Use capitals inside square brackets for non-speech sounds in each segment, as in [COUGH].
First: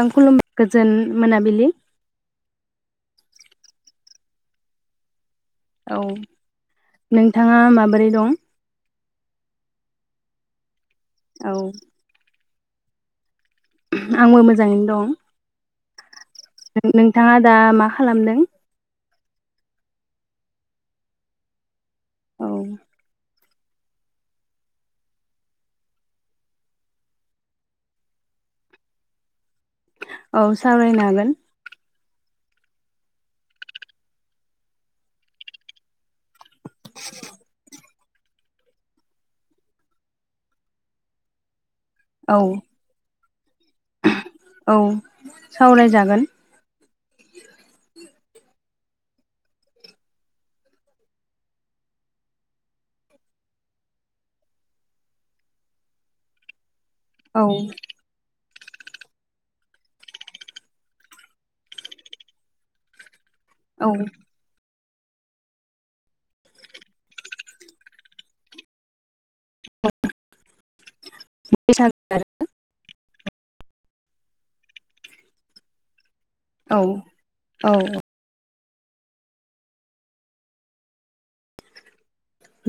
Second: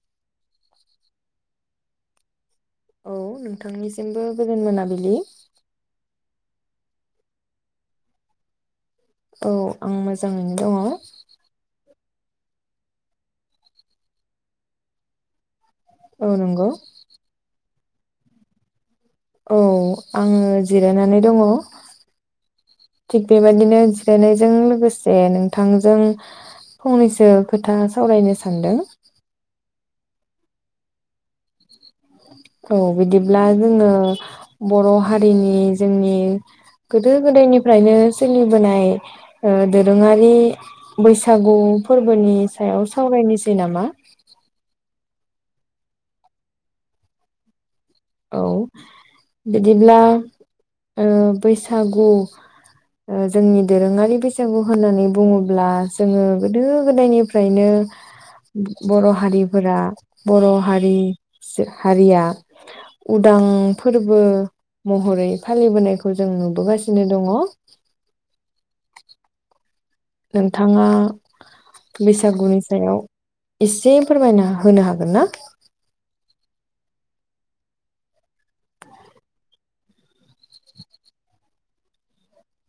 आं खुलुमबाय गोजोन मोनाबिलि। औ नोंथांनिसिमबो गोजोन मोनाबिलि। औ नोंथाङा माबोरै दं? औ आं मोजाङैनो दङ। औ आंबो मोजाङैनो दं। औ नंगौ नों नोंथाङा दा मा खालामदों। औ आङो जिरायनानै दङ। औ थिग बेबदिनो जिरायनायजों लोगोसे नोंथांजों फंनैसो खोथा सावरायनो सानदों। औ सावरायनो हागोन। औ बिदिब्ला जोङो बर' हारिनि जोंनि गोदो गोदायनिफ्रायनो सोलिबोनाय दोरोङारि बैसागु औ फोरबोनि सायाव सावरायनोसै नामा औ सावरायजागोन। औ बिदिब्ला बैसागु जोंनि दोरोङारि बैसागु होननानै बुङोब्ला जोङो गोदो औ गोदायनिफ्रायनो बर' हारिफोरा बर' हारि हारिया उदां औ फोरबो महरै फालिबोनायखौ जों नुबोगासिनो दङ। ब नोंथाङा आरो बैसागुनि सायाव एसे फोरमायना होनो हागोन ना। औ औ औ।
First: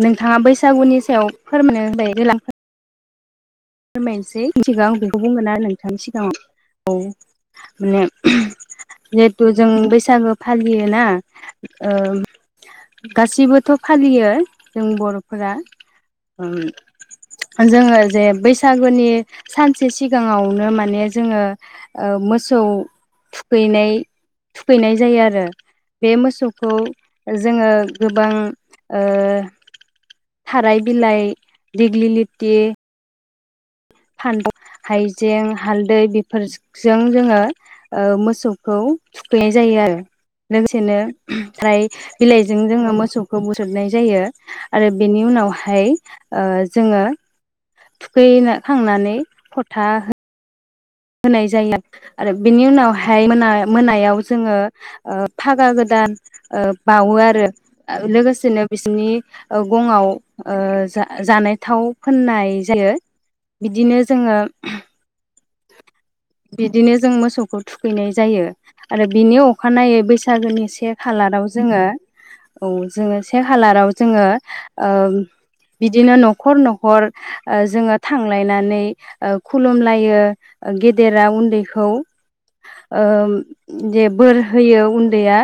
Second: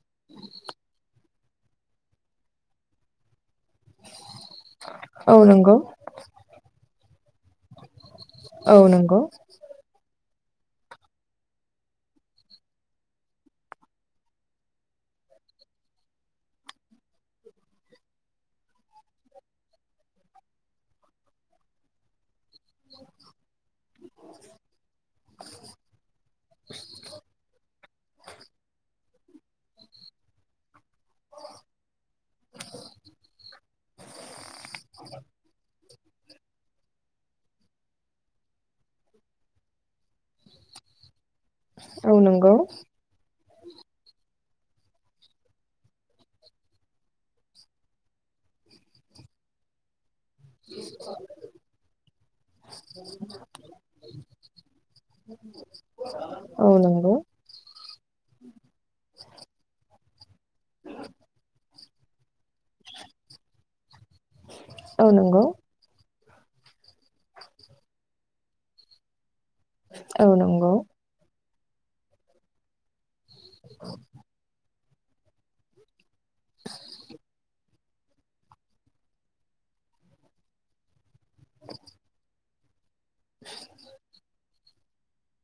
नोंथाङा बैसागुनि सायाव फोरमायनो [UNINTELLIGIBLE] फोरमायनोसेै [UNINTELLIGIBLE] सिगां बेखौ औ बुंगोन आरो नंगौ नोंथांनि सिगाङाव औ माने औ नंगौ जिहेथु जों बैसागु फालियोना ओ गासिबोथ' फालियो जों बर'फोरा जोंङो जे बै सागुनि सानसे सिगांङावनो माने जोंङो ओ मोसौ थुखैनाय थुखैनाय जायो आरो बे मोसौखौ जोंङो गोबां ओ थाराय बिलाइ दिग्लिलि टि [INAUDIBLE] फानथाव हाइजें हाल दै बेफोरजों जोंङो मोसौखौ थुखैनाय जायो आरो लोगोसेनो ओमफ्राय औ नंगौ बिलाइजों जोंङो मोसौ खौ बोसबनाय जायो आरो बेनि उनावहाय ओ जोंङो थुखै खांनानै फथा हो होनाय जायो आरो बेनि उनाव हाय मोना मोनायाव जोंङो ओ फागा गोदान ओ औ नंगौ बावो आरो लोगोसेनो बिसोरनि ओ गङआव ओ जा जानाय थाव फोननाय जायो बिदिनो जोंङो औ नंगौ बिद बिदिनो जों मोसौखौ थुखैनाय जायो आरो बिनि अखानायै औ बैसागोनि नंगौ से खालाराव जोंङो औ जोंङो से खालाराव जोंङो ओ बिद बिदिनो न'खर न'खर ओ जोंङो थांलायनानै ओ खुलुमलायो ओ गे गेदेरा उन्दैखौ ओ जे बोर होयो उन्दैया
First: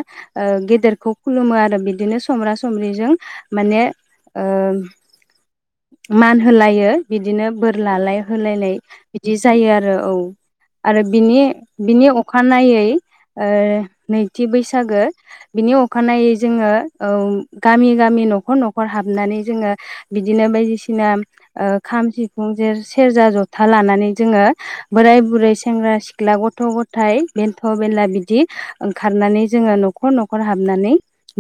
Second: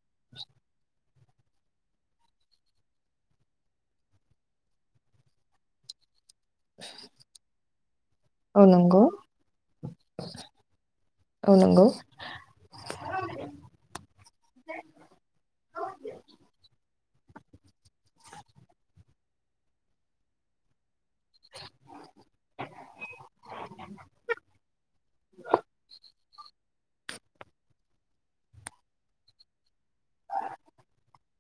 ओ गेदेरखौ खुलुमो आरो बिदिनो समब्रा समबिजों माने ओ मान होलायो बिदिनो बोर लालाय होलायलनाय बिदि जायो आरो आरो औ आरो बिनि औ नंगौ बिनि अखानायै ओ नैथि बैसागो बिनि अखानायै जोंङो औ गामि गामि न'खर न'खर हाबनानै जोंङो बिदिनो बायदिसिना ओ खाम सिफुं ज सेरजा जथा लानानै जोंङो बोराय बुरै सेंग्रा सिख्ला गथ' गथ थाय बेन्थ बेनला बिदि ओंखारनानै जोङो नखर नखर हाबनानै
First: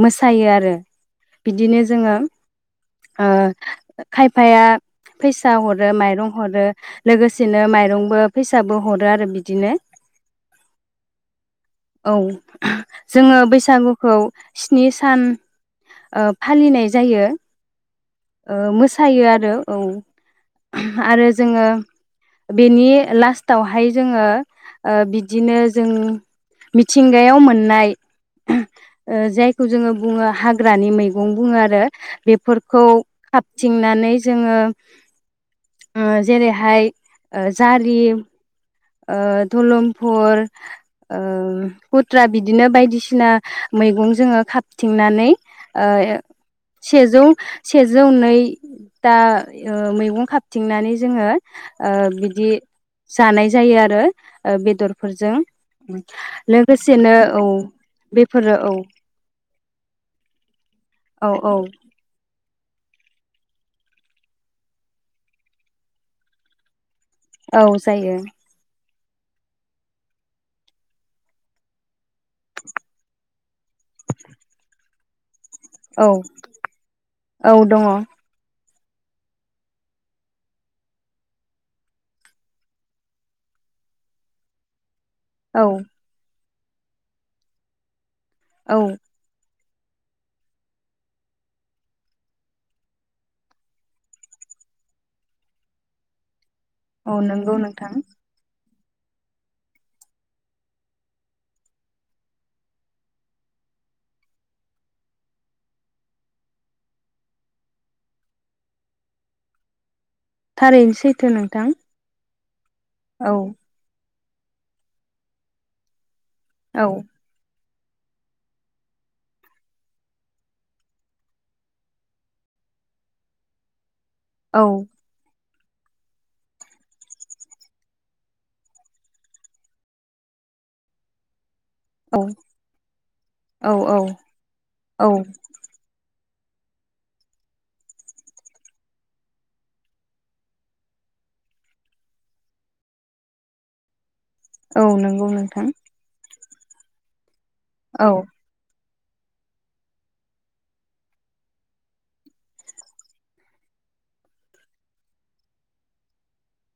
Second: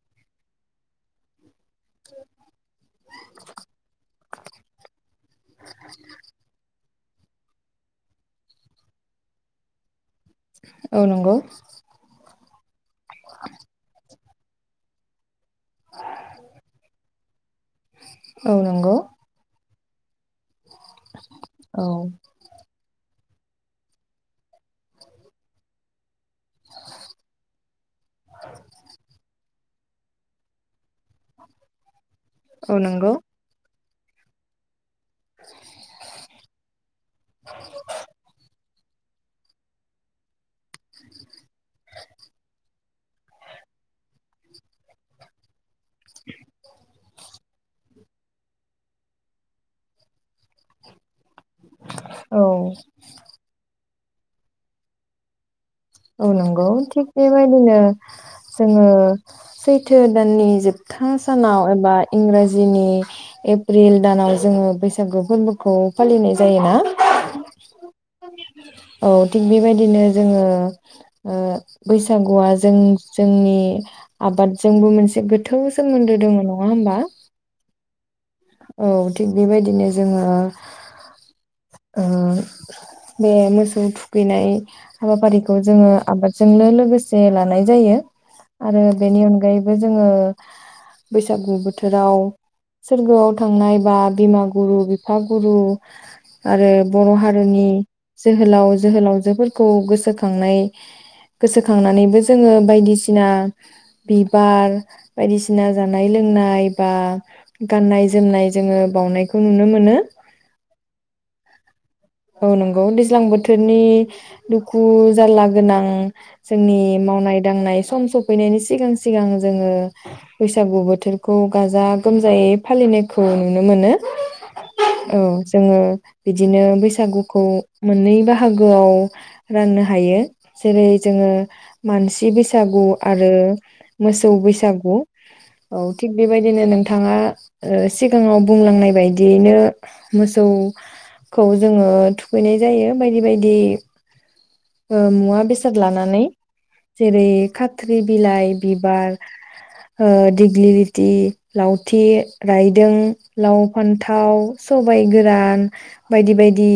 मोसायो आरो बिदिनो जोङो ओ खायफाया फैसा हरो माइरं हरो लोगोसेनो माइरं बो फैसाबो हरो आरो बिदिनो औ नंगौ औ जोङो बैसागुखौ स्नि सान ओ फालिनाय जायो औ ओ नंगौ मोसायो आरो औ आरो जोङो औ बेनि लास्टावहाय जोङो ओ बिदिनो जों मिथिंगायाव मोननाय ओ जायखौ जोङो बुङो हाग्रानि मैगं बुङो आरो औ बेफोरखौ नंगौ थिंनानै जोङो ओ जेरैहाय जारि ओ दलंफुर ओ कुथ्रा बिदिनो बायदि सिना मैगं जोङो खााबथिंनानै ओ ए सेजौ सेजौ नै दा ओ मैगं खाबथिंनानै जोङो ओ बिदि औ जानाय आरो ओ बेदरफोरजों औ नंगौ थिग लोगोसेनो औ बेबायदिनो बेफोरो औ जोङो सैथो दाननि जोबथा औ औ सानाव एबा इंराज जोंनि एप्रिल दानाव जोङो बैसागु फोरबोखौ फालिनाय जायोना औ जायो औ थिग बेबायदिनो जोङो ओ बैसागुआ जों जोंनि आबादजोंबो मोनस जोगोद थौ औ सोमोन्दो दङ नङा होमबा औ दङ औ थिग बेबायदिनो जोङो ओ बे मोसौ थुखैनाय हाबाफारिखौ औ जोङो आबाद जोंनो लोगोसे लानाय जायो औ आरो बेनि अनगायै जों बैागु बोथोराव सोरगोआव थांनाय बा बिमा गुरु बिफा गुरु आरो बर' औ नंगौ हारिनि नोंथां जोहोलाव जोहोलावजोफोरखौ गोसोखांनाय गोसोखांनानैबो जोङो बायदिसिना बिबार बायदिसिना जानाय लोंनाय बा गाननाय जोम जोमनाय जोङो बावनायखौ नुनो मोनो थारैनो सैथो नोंथां औ नं गोबाव दैज्लां औ बोथोरनि दुखु जाारला गोनां जोंनि औ मावनाय दांनाय सम सफैनायनि सिगां सिगां जोङो बैसागु बोथोरखौ गाजा गोमजायै फालिनाय खौ नुनो मोनो औ औ [UNINTELLIGIBLE] जोङो बिदिनो बैसागुखौ मोननै बाहागोआव राननो हायो जेरै जोङो औ मानसि बैसागु आरो औ औ मोसौ बैसागु औ औ थिग बेबायदिनो नोंथाङा ओ सिगाङाव बुंलांनाय बायदियैनो मोसौखौ जोङो थुखैनाय जायो बायदि बायदि औ नंगौ मुवा नोंथां बेसाद लानानै जेरै खाथ्रि औ बिलाइ बि ओ दिगलि लिथि लावथि राइ जों लाव फान्थाव सबाय गोरान बायदि बायदि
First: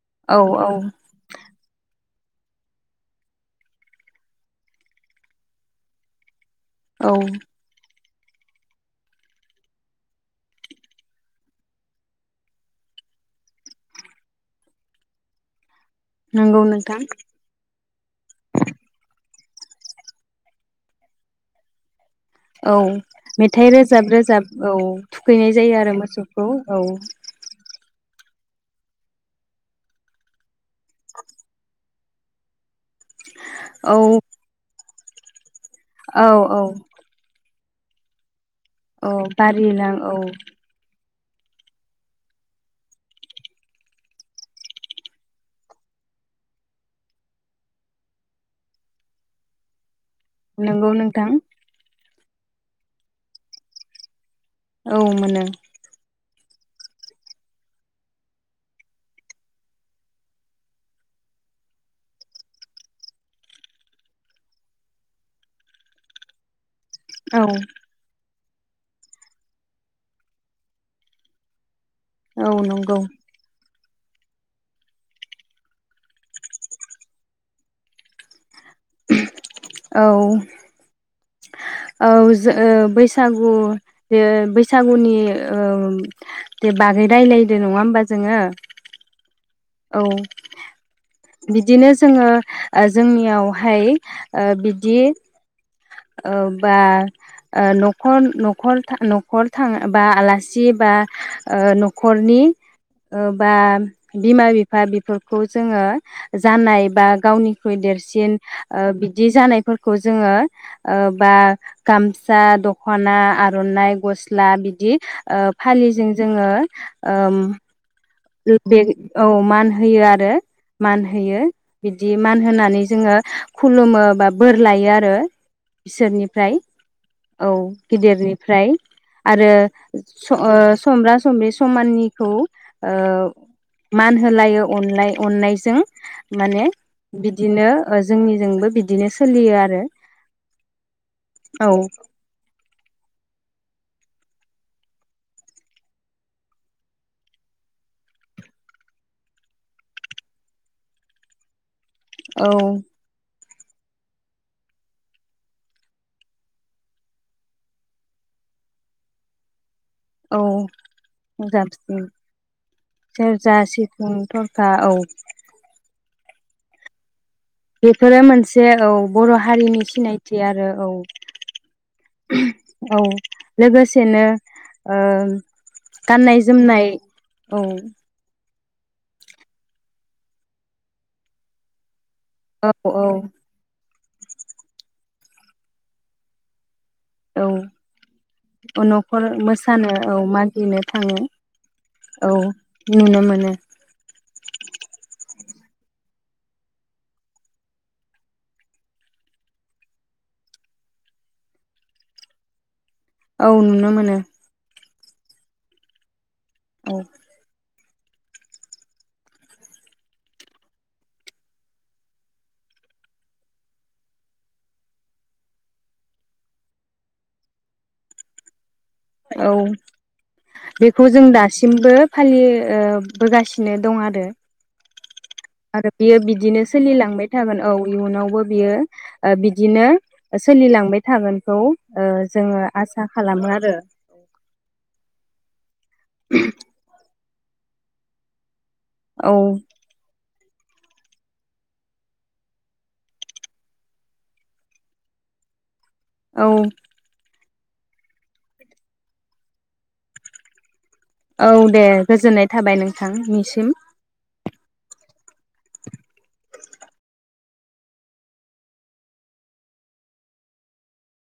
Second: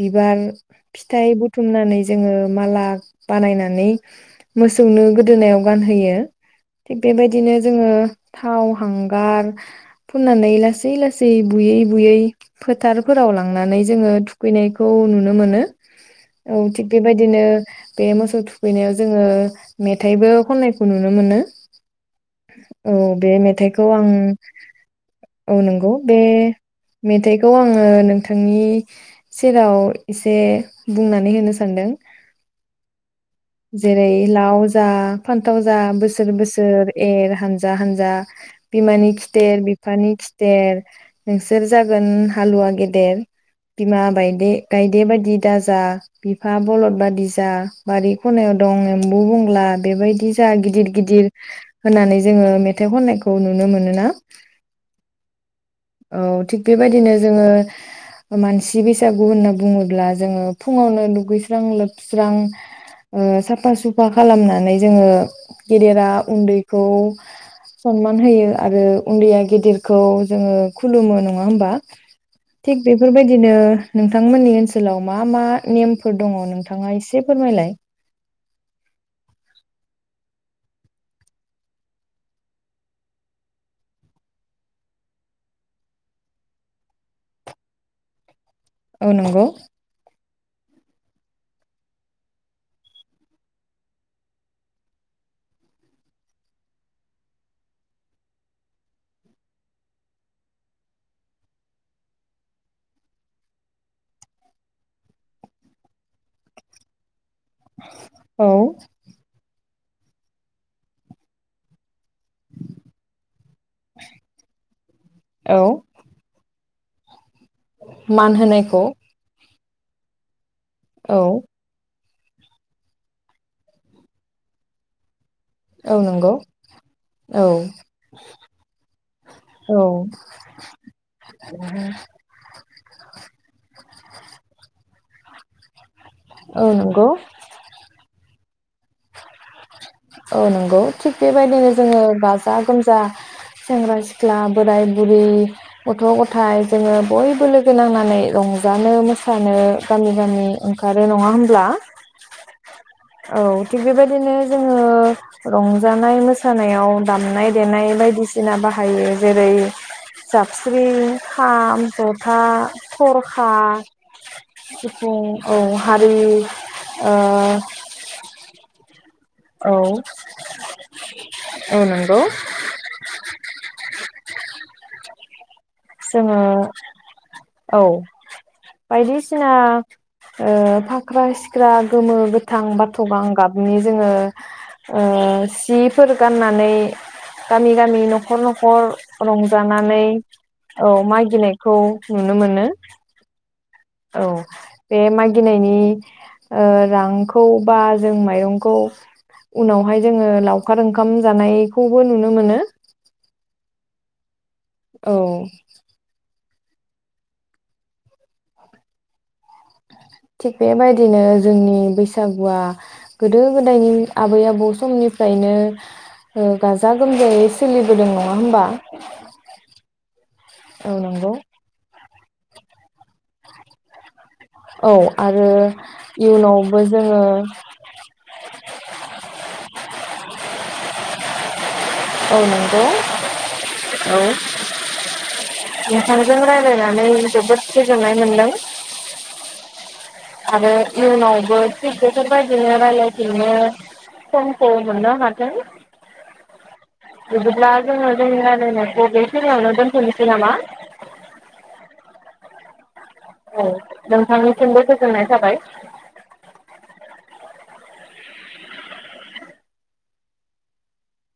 बिबार औ औ फिथाइबोथ बुथुमनानै जोङो माला बानायनानै मोसौनो गोदोनायाव गानहोयो। थिग औ बेबायदिनो जोङो थाव हांगार फुननानै लासै लासै बुयै बुयै फोथारफोराव लांनानै जोङो थुखैनायखौ नुनो मोनो। औ नंगौ थिग नोंथां बेबायदिनो बे मोसौ थुखैनायाव जोङो मेथाइबो खननायखौ नुनो मोनो। औ बे मेथाइ मेथाइखौ आं रोजाब रोजाब औ थुखैनाय औ जायो नंगौ आरो बे मोसौखौ औ मेथाइखौ आङो नोंथांनि सेराव एसे बुंनानै होनो सानदों औ जेरै लावजा लाव जा औ बोसोर औ बोसोर एर हान्जा जा हानजा औ बिमानि खिथेर बि बारिलां औ नि खिथेर नोंसोर जागोन हालुवा गेदेर बिमा बायदि गायदे बायदि दाजा बिफा बलद बादि जा बारि खनायाव दं एम्बु बंग्ला बेबायदि। जा गिदिर नंगौ गिदिर नोंथां होननानै जोङो मेथाइ खननायखौ नुनो मोनोना औ मोनो औ थिग बेबायदिनो जोङो मानसि बैसागु होनना बुङोब्ला जोङो फुङावनो दुगैस्रां लोबस्रां ओ साफा सुफा खालामनानै जोङो गेदेरा उन्दै खौ औ सनमान होयो। आरो उन्दैया गेदेरखौ जोङो खुलुमो नङा होमबा। औ थिग नंगौ बेफोरबायदिनो नोंथांमोननि ओनसोलाव मा मा नेमफोर दङ नोंथाङा एसे फोरमायलाय। औ। औ जो ओ बैसागु ओ बैसागुनि ओ बागै रायलायदों नङा होमबा जोङो औ नंगौ। औ बिदिनो जोङो जोंनियावहाय ओ बिदि ओ बा ओ न'खर नखर था न'खर थाङा बा आलासि बा ओ न'खरनि बा बिमा बिफा बेफोरखौ जोङो जानाय बा गावनिख्रुइ देरसिन औ बिदि जानाय फोरखौ जोङो ओ बा। गामसा दख'ना आर'नाइ गस्ला बिदि ओ औ फालिजों जोङो ओम। मान बे होनायखौ औ मान होयो आरो। मान औ होयो बि दि मान होनानै जोङो खुलुमो बा बोर लायो आरो। औ नंगौ बिसोरनिफ्राय औ गिदिरनिफ्राय आरो औ स ओ समब्रा सम्ब्रि समाननिखौ ओ मान होलायो अनलाय नाय अननायजों माने औ नंगौ बिदिनो जोंनि जोंबो बिदिनो सोलियो आरो। औ नंगौ थिग औ बेबायदिनो जोङो गाजा गोमजा सेंग्रा सिख्ला ख्ला बोराय बुरि गथ' गथाय जोङो बयबो लोगो नांनानै रंजानो मोसानो गामि गामि ओंखारो नङा होनोमब्ला औ। औ थिग बेबायदिनो जोङो रंजानाय मोसानायाव दामनाय देनाय बायदिसिना बाहायो जेरै औ जाबस्रि खाम जाबस्रिं ज'था ख'रखा सेरजा सिफुं थरखा औ सिफुं औ हा बे ओ बेफोरो मोनसे औ। बर' औ हारिनि सिनायथि आरो औ नंगौ औ लोगोसेनो ओ। जोङो गाननाय जोमनाय औ। बायदिसिना ओ फाख्रा सिख्रा गोमो गोथां औ बाथ' गां औ गाबनि जोङो ओ सिफोर गाननानै गामि गामि न'खर औ न'खर मोसानो रंजानानै मागिनो औ थाङो मागिनायखौ औ नुनो मोनो। नुनो मोनो औ बे मागिनायनि ओ रांखौ बा जों माइरंखौ उनावहाय जोङो लावखार ओंखाम जानायखौबो नुनो मोनो। औ नुनो मोनो। औ। औ। थिग बेबायदिनो जोंनि बैसागुआ गोदो गोदायनि आबै आबौ समनिफ्रायनो ओ गाजा गोमजायै सोलिबोदों नङा होमबा। औ औ बेखौ जों नंगौ दासिमबो फालि ओ बोगासिनो दं आरो। आरो बियो बिदिनो इयुनावबो जोङो सोलिलांबाय थागोन औ इयुनावबो बियो ओ बिदिनो ओ सोलिलांबाय थागोनखौ ओ औ जोङो नंगौ आसा खालामो आरो। औ। रांजों रायलायनानै जोबोद गोजोननाय मोन्दों। औ। आरो इयनावबो थिग बेफोरबायदिनो रायलायफिनो समखौ मोननो हाथों। औ। बिदिब्ला जोङो जोंनि रायलायनायखौ बेखिनियावनो दोनथ'नोसै नामा? औ दे गोजोननाय थाबाय नों औ नोंथांनि सिमबो गोजोननाय थाबाय।